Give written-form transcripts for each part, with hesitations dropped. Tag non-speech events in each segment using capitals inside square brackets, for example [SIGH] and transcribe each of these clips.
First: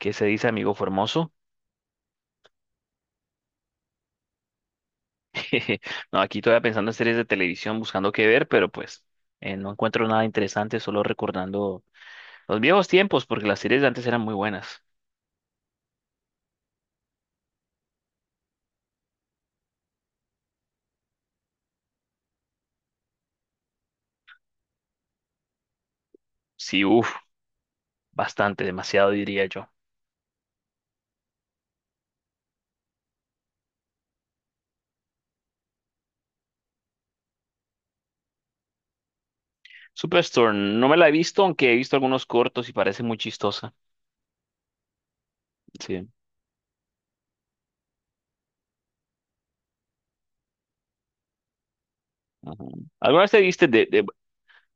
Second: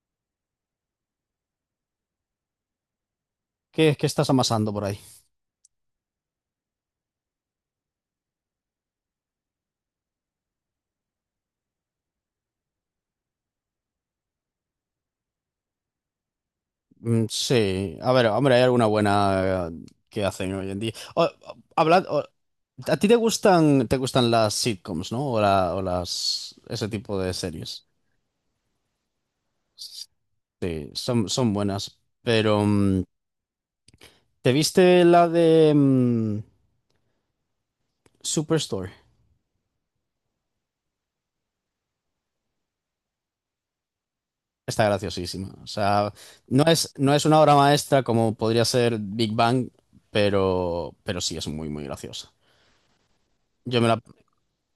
¿Qué se dice, amigo Formoso? ¿Qué estás amasando por ahí? [LAUGHS] No, aquí todavía pensando en series de televisión, buscando qué ver, pero no encuentro nada interesante, solo recordando los viejos tiempos, porque las series de antes eran muy buenas. Mm, sí, a ver, hombre, hay alguna buena que hacen hoy en día. ¿A ti te gustan las sitcoms, no? O, la- o las, Sí, Ese uff, tipo de series. bastante, demasiado diría yo. Sí, son buenas. Pero, ¿te viste la de Superstore? Superstore, no me la he visto, aunque he visto algunos cortos y parece muy chistosa. Está graciosísima. O Sí. sea, no es una obra maestra como podría ser Big Bang, pero sí es muy, muy graciosa. Ajá. ¿Alguna vez te viste Yo me la...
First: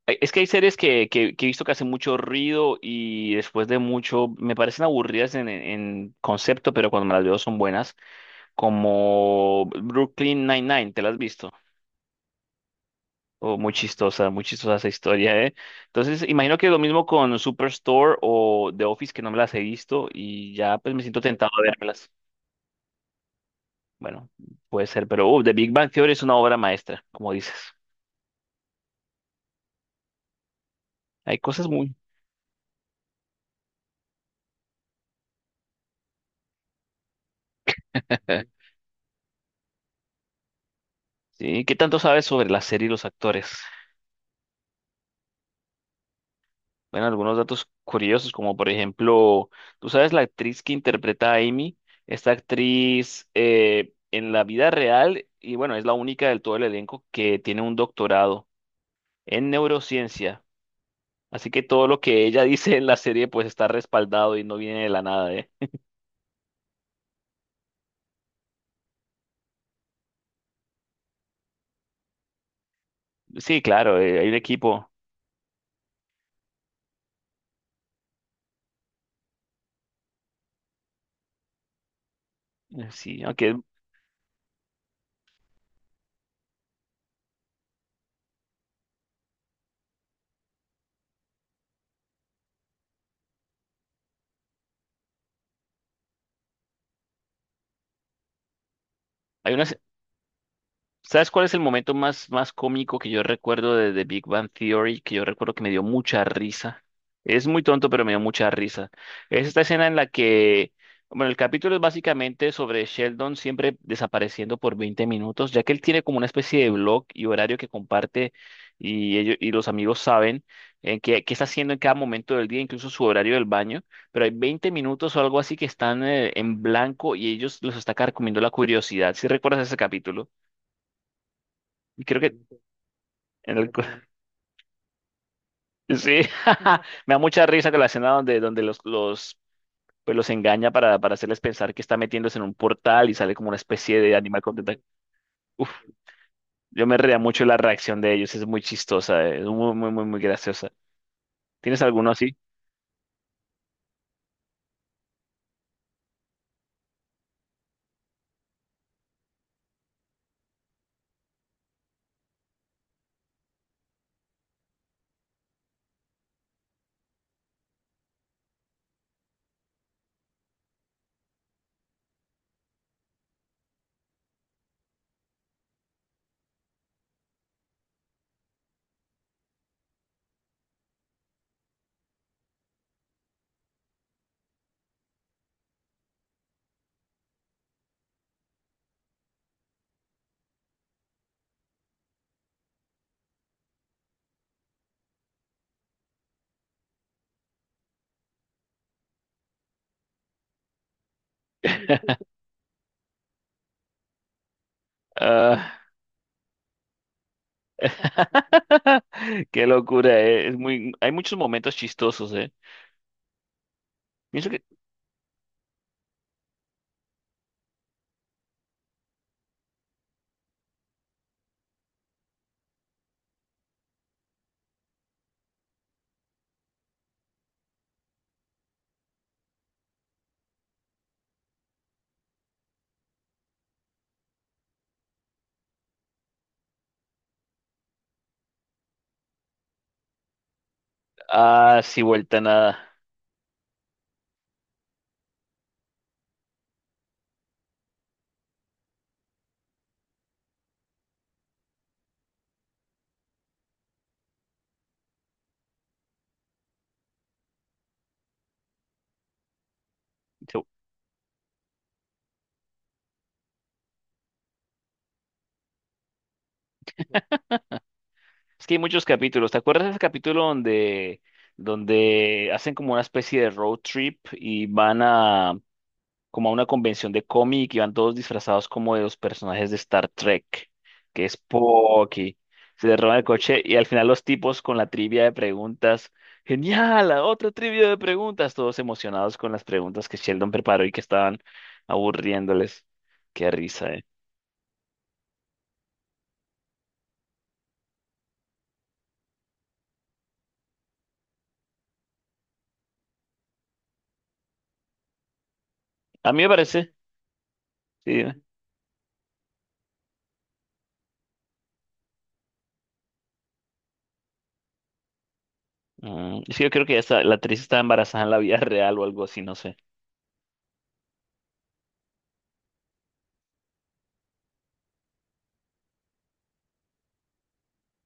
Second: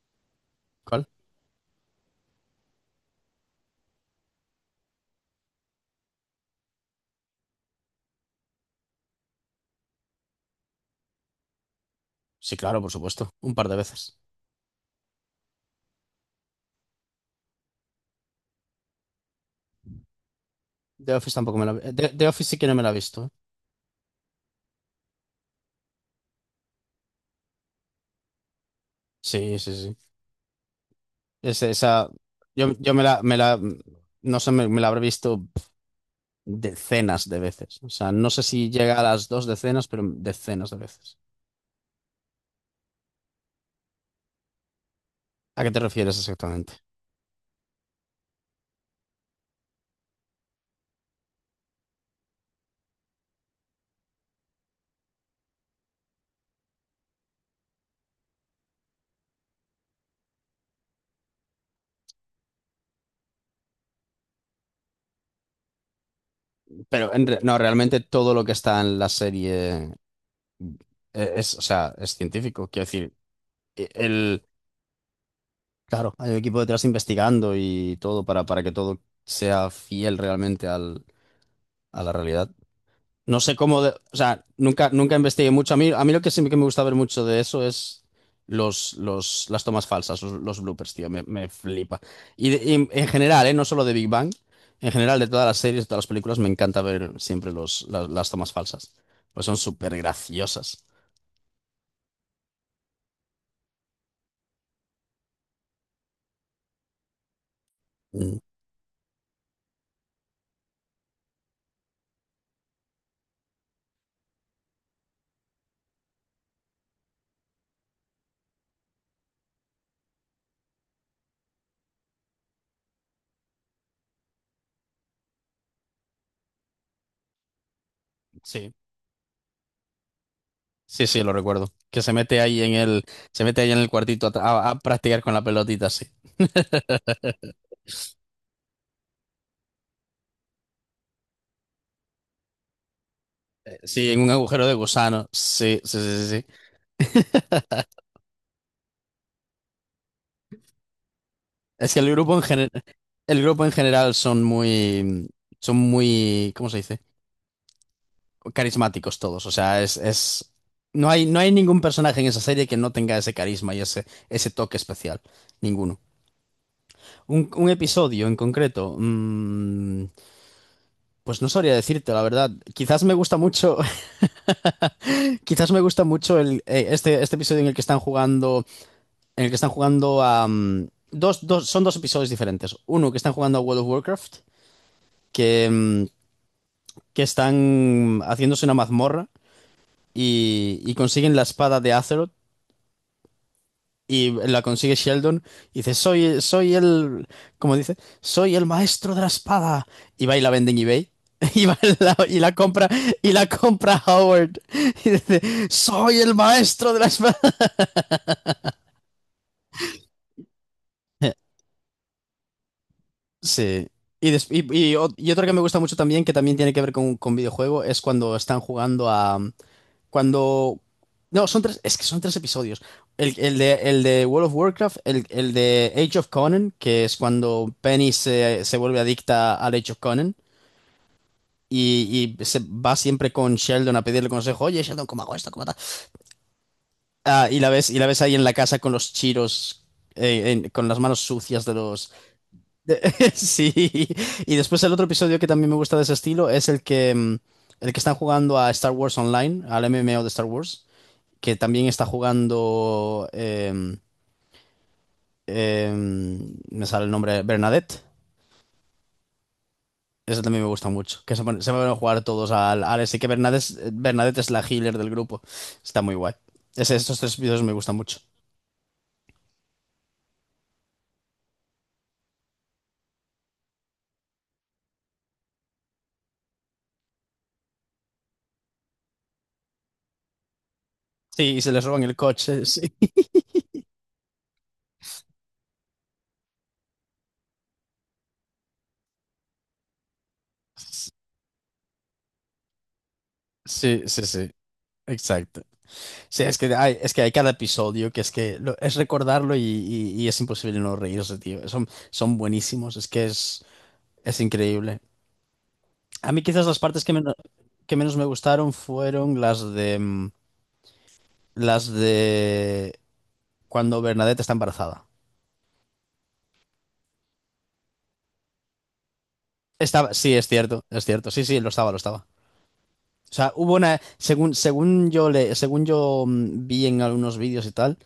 Es que hay series que, ¿Cuál? que, que he visto que hacen mucho ruido y después de mucho. Me parecen aburridas en concepto, pero cuando me las veo son buenas. Como Brooklyn Nine-Nine, ¿te la has visto? Sí, claro, por supuesto. Un Oh, par de veces. Muy chistosa esa historia, ¿eh? Entonces, imagino que lo mismo con Superstore o The Office, que no me las he visto y ya pues me The siento Office tentado tampoco a me la he The, vérmelas. The Office sí que no me la he visto, ¿eh? Bueno, puede ser, pero The Big Bang Theory es una obra maestra, como dices. Sí, sí, sí. Hay Es- cosas muy… esa, yo no sé, me la habré visto decenas de veces. O sea, no sé [LAUGHS] si llega a las dos decenas, pero decenas de veces. ¿Sí? ¿Qué tanto sabes sobre la serie y los actores? ¿A qué te refieres exactamente? Bueno, algunos datos curiosos, como por ejemplo, tú sabes la actriz que interpreta a Amy, esta actriz en la vida real, y bueno, es la única del todo el elenco que tiene un doctorado en neurociencia. Así que todo lo que ella [LAUGHS] dice en la serie, pues está respaldado y no viene de la nada, ¿eh? No, realmente todo lo que está en la serie o sea, es científico. Quiero decir, Sí, e- claro, hay un el, equipo. claro, hay un equipo detrás investigando y todo para que todo sea fiel realmente al, a la realidad. Sí, No sé aunque cómo, de- O sea, nunca, nunca investigué mucho. A mí lo que sí que me gusta ver mucho de eso es las tomas falsas, los bloopers, tío, me flipa. Y en general, ¿eh? No solo de Big Bang, en general de todas las series, de todas las películas, me encanta ver siempre tomas falsas, pues hay son una, súper graciosas. ¿sabes cuál es el momento más cómico que yo recuerdo de The Big Bang Theory? Que yo recuerdo que me dio mucha risa. Es muy tonto, pero me dio Mm. mucha risa. Es esta escena en la que, bueno, el capítulo es básicamente sobre Sheldon siempre desapareciendo por 20 minutos, ya que él tiene como una especie de blog y horario que comparte y ellos y los amigos saben qué está haciendo en cada momento del día, incluso su horario del baño, pero hay 20 minutos o algo así que están en blanco y ellos los está carcomiendo la Sí, curiosidad. ¿Si recuerdas ese capítulo? sí, sí, lo recuerdo. Que Y se creo que, mete ahí en el, se en mete el ahí en cu- el cuartito a, a practicar con la [LAUGHS] pelotita, sí. sí, [LAUGHS] me da mucha risa con la escena donde pues los engaña para hacerles pensar que está metiéndose en un portal y sale como una especie Sí, de en un animal con agujero de tentáculos. gusano. Uf, Sí, sí, sí, sí, sí. yo me reía mucho la reacción de ellos, es muy chistosa, es muy, muy, muy, muy graciosa. ¿Tienes Es que el alguno así? grupo en general. El grupo en general son muy, ¿cómo se dice? Carismáticos todos. O sea, es, no hay ningún personaje en esa serie que no tenga ese carisma y ese toque especial. Ninguno. Un episodio en concreto, pues no sabría decirte, la verdad. Quizás me gusta mucho, [LAUGHS] quizás me gusta mucho este episodio en el que están jugando, en el que están jugando a, son dos episodios diferentes. Uno que están jugando a World of Warcraft, que, que están haciéndose una mazmorra y consiguen la espada de Azeroth y la consigue Sheldon y dice, soy el, como dice, soy el maestro de la espada. Y va y la vende en eBay. [LAUGHS] Y, va y y la compra Howard y dice Ah, soy el maestro de la espada [LAUGHS] qué locura, eh. Es muy, hay muchos [LAUGHS] momentos chistosos, eh. sí. Pienso que, Y otro que me gusta mucho también que también tiene que ver con videojuego es cuando están jugando a Cuando. No, son tres. Es que son tres episodios. El de World of Warcraft, el de Age of Conan, que es cuando Penny se vuelve adicta al Age of Conan. Y se va siempre con Sheldon a pedirle consejo. Oye, Sheldon, ¿cómo hago esto? ¿Cómo tal? Ah, y la ves ahí en la casa con los chiros. Con las manos sucias de ah, sí, los. vuelta a nada, de- [LAUGHS] sí. Y después el otro episodio que también me gusta de ese estilo es el que. El que están jugando a Star Wars Online, al MMO de Star Wars. Que también está jugando, me sale el nombre, Bernadette. Eso también me gusta mucho, se van a jugar todos al, al ese, que Bernadette, Bernadette es la healer del grupo. Está muy guay. Ese, esos tres vídeos me gustan mucho. es que hay muchos capítulos. ¿Te acuerdas de ese capítulo donde, donde hacen como una especie de road trip y van a como a una convención de cómic y van todos disfrazados como de los personajes de Star Trek, que es Sí, y se les roban el Spocky. coche, [LAUGHS] sí. Se le roban el coche y al final los tipos con la trivia de preguntas. ¡Genial! ¡La otra trivia de preguntas! Todos emocionados con las preguntas que Sheldon preparó y que estaban aburriéndoles. Qué risa, Sí, eh. sí, sí. Exacto. Sí, es que hay cada episodio que es que es recordarlo y es imposible no reírse, tío. Son, son buenísimos, es que es increíble. A A mí mí me quizás las parece. partes que Sí, menos me gustaron fueron las de las de cuando Bernadette está embarazada. mm, es que yo creo que ya está- la actriz está embarazada en la vida [LAUGHS] real o algo así, no sé, Estaba, sí, es cierto, es cierto. Sí, sí, lo estaba, lo estaba. O sea, hubo una, según yo según yo vi en algunos vídeos y tal.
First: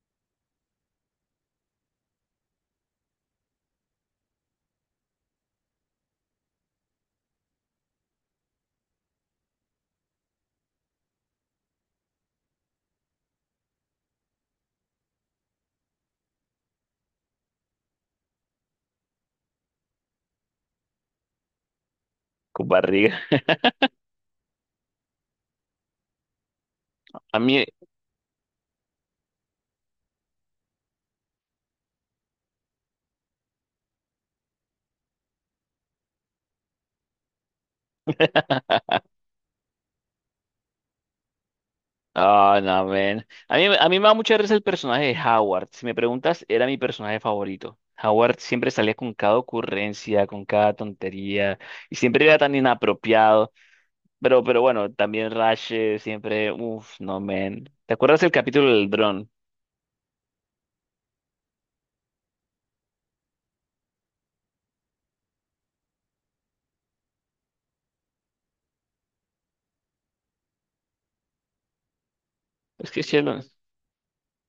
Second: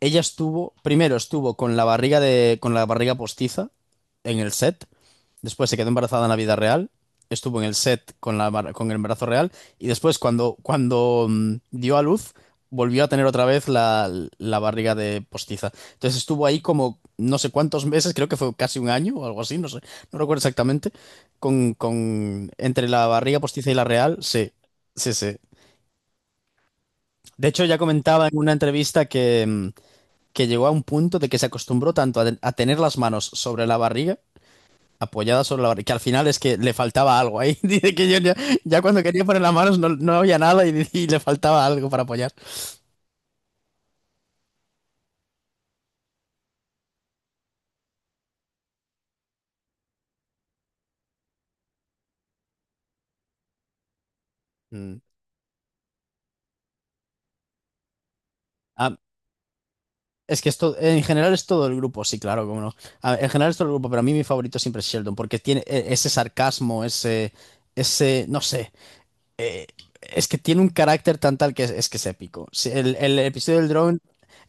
Ella estuvo, primero estuvo con la barriga de, con la barriga postiza en el set, después se quedó embarazada en la vida real, estuvo en el set con la, con el embarazo real y después cuando, cuando dio a luz, volvió a tener otra vez la, la barriga de postiza. Entonces estuvo ahí como no sé cuántos meses, creo que fue casi un año o algo así, no sé, no recuerdo exactamente, con con entre la barriga. barriga [LAUGHS] postiza y la real, sí, sí, sí. A De mí, hecho ya comentaba en una entrevista que... que llegó a un punto de que se acostumbró tanto a tener las manos sobre la barriga, apoyadas sobre la barriga, que al final es que le faltaba algo ahí. [LAUGHS] Dice que yo ya, ya cuando quería poner las manos no, no había nada y, y le faltaba algo para apoyar. ah, no, man. A mí me da mucha risa el personaje de Howard. Si me preguntas, era mi personaje favorito. Howard siempre salía con cada ocurrencia, con cada tontería, y siempre era tan inapropiado. Pero bueno, Mm. también Rash siempre, uff, no, man. ¿Te acuerdas el capítulo del Ah, dron? es que esto, en general es todo el grupo, sí, claro, cómo no. Ah, en general es todo el grupo, pero a mí mi favorito siempre es Sheldon, porque tiene ese sarcasmo, ese, no sé, es que tiene un carácter tan tal que es que es épico. Si Es el, que el cielo. episodio del drone,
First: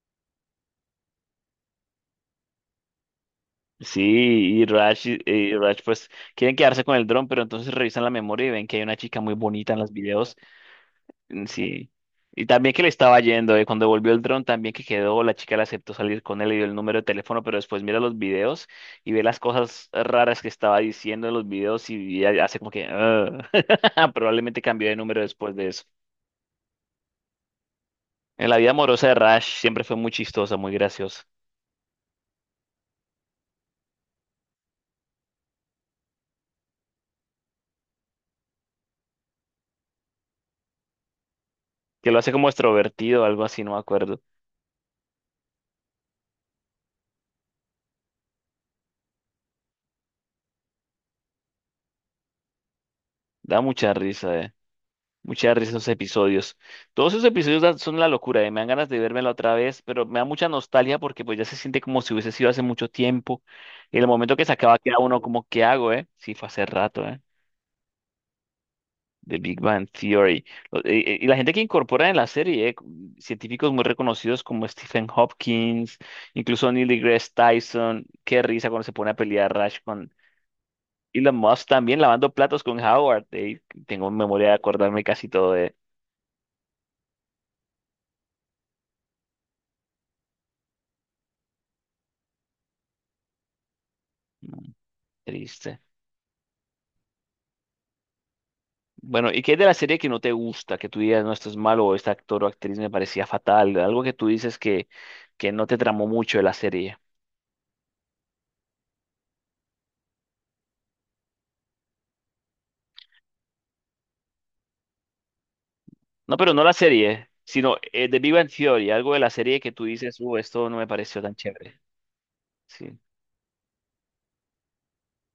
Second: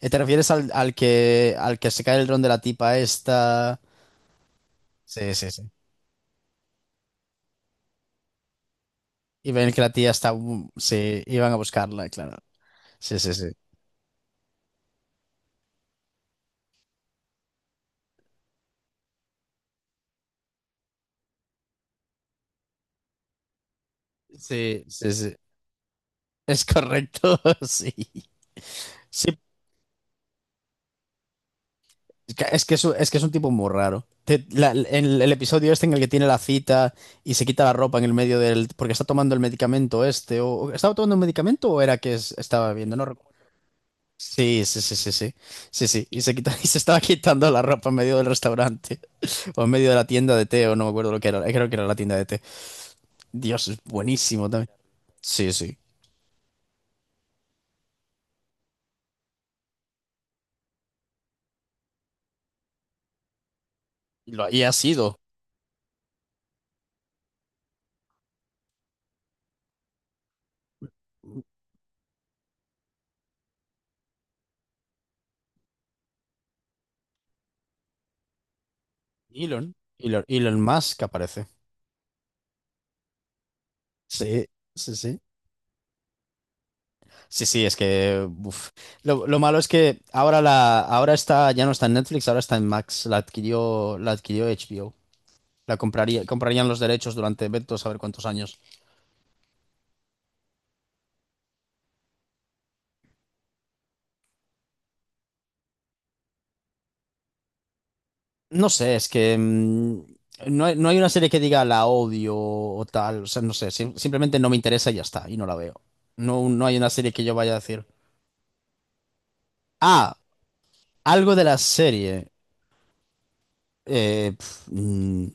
¿te refieres al que se cae el dron de la tipa esta? Sí, y Rash, y Sí, sí, y sí. Rash pues quieren quedarse con el dron, pero entonces revisan la memoria y ven que hay una chica muy Y ven bonita en que los la tía está... videos. Sí, Mm, iban a sí. buscarla, claro. Y también que le estaba Sí, sí, sí. yendo, cuando volvió el dron también que quedó, la chica le aceptó salir con él, le dio el número de teléfono, pero después mira los videos y ve las cosas raras que estaba diciendo en los videos y ella hace como que "ah". [LAUGHS] Probablemente Sí, cambió de sí, número sí. después de eso. Es correcto, [LAUGHS] sí. En la vida amorosa de Sí, Rash siempre fue muy chistosa, muy graciosa. es que es, que es un- es que es un tipo muy raro. En el episodio este en el que tiene la cita y se quita la ropa en el medio del... porque está tomando el medicamento este, o- ¿estaba tomando un medicamento o era Que que lo hace como estaba viendo? No extrovertido o recuerdo. algo así, no me acuerdo. Sí, sí, sí, sí, sí. Sí, sí. Y se quita, [LAUGHS] y se estaba quitando la ropa en medio del restaurante [LAUGHS] o en medio de la tienda de té, o no me acuerdo lo que era. Creo que era la tienda de té. Da Dios, es mucha risa, buenísimo eh. también. Mucha Sí, risa sí. esos episodios. Todos esos episodios dan- son la locura, eh. Me dan ganas de vérmela otra vez, pero me da mucha nostalgia porque pues ya se siente como si hubiese sido hace mucho tiempo. Y en el momento que se Y ha acaba queda sido uno como, ¿qué hago, eh? Sí, fue hace rato, eh. The Big Bang Theory. Y la gente que incorpora en la serie, científicos muy reconocidos como Stephen Hopkins, incluso Neil deGrasse Tyson. Qué risa cuando se pone a pelear Rush con Elon Musk que Elon aparece. Musk también lavando platos con Howard. Tengo Sí, memoria de sí, acordarme sí. casi todo de… Sí, sí, es que uf. Lo malo es que ahora la, ahora está, ya no está en Netflix, ahora está en Max. La adquirió mm, HBO. Triste. Comprarían los derechos durante vete tú a saber cuántos años. Bueno, ¿y qué es de la serie que no te gusta? Que tú digas, no, esto es malo, o este actor o actriz me parecía fatal. Algo que tú dices que no te tramó mucho de la serie. No sé, es que no hay una serie que diga la odio o tal. O sea, no sé, simplemente no me interesa y ya está, y no la veo. No, No, pero no no la hay una serie que serie, yo vaya a sino decir. De Big Bang Theory, algo de la serie que tú dices, Ah, esto no me pareció algo tan de la chévere. serie. Sí. eh, pf, mm,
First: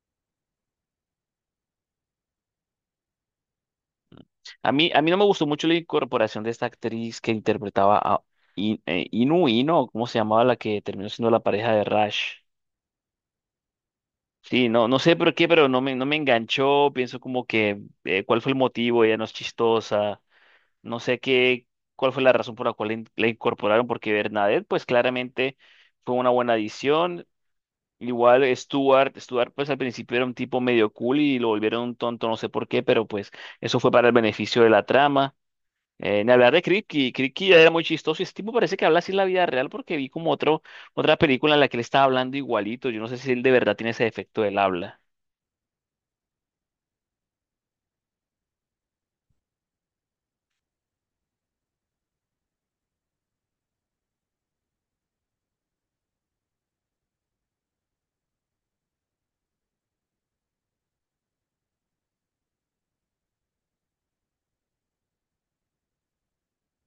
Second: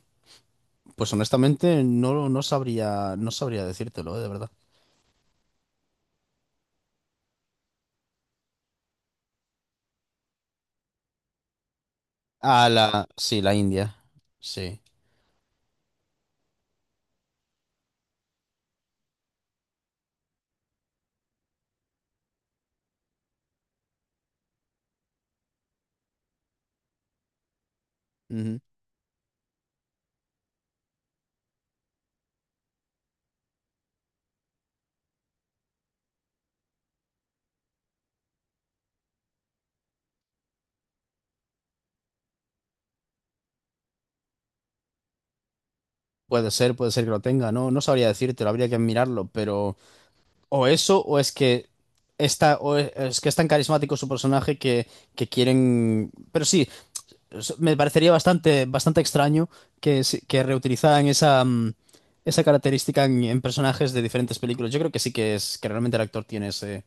pues honestamente no, no sabría decírtelo, de verdad. A mí no me gustó mucho la incorporación de esta actriz que interpretaba a Inu Ino, ¿cómo se llamaba la que terminó siendo la pareja de Rush? Ah, la, sí, la India. Sí, Sí. no, no sé por qué, pero no me enganchó. Pienso como que, ¿cuál fue el motivo? Ella no es chistosa. No sé qué, cuál fue la razón por la cual la incorporaron, porque Bernadette, pues claramente fue una buena adición. Igual Ujú. Stuart, pues al principio era un tipo medio cool y lo volvieron un tonto, no sé por qué, pero pues eso fue para el beneficio de la trama. Ni hablar de Kripke ya era muy chistoso y ese tipo parece que habla así en la vida real porque vi como otro, otra película en la que él estaba hablando igualito. Yo no sé si él de verdad tiene ese defecto del habla. Puede ser que lo tenga. No, no sabría decírtelo, habría que mirarlo, pero o eso o es que está, es que es tan carismático su personaje que quieren. Pero sí, me parecería bastante, bastante extraño que, que reutilizaran esa, esa característica en personajes de diferentes películas. Yo creo que sí que es que realmente el actor tiene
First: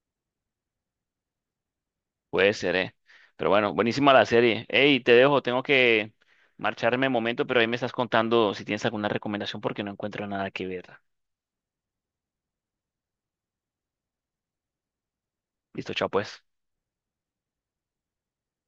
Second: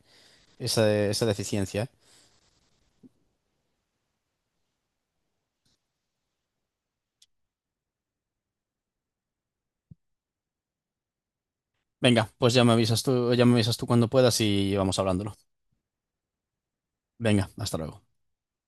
esa, esa deficiencia, ¿eh? Puede ser, eh. Pero bueno, buenísima la serie. Hey, te dejo, tengo que marcharme un momento, pero ahí me estás contando si tienes alguna recomendación porque no encuentro nada que ver. Venga, pues ya me avisas tú, ya me avisas tú cuando puedas y vamos hablándolo. Listo, chao pues. Venga, hasta luego.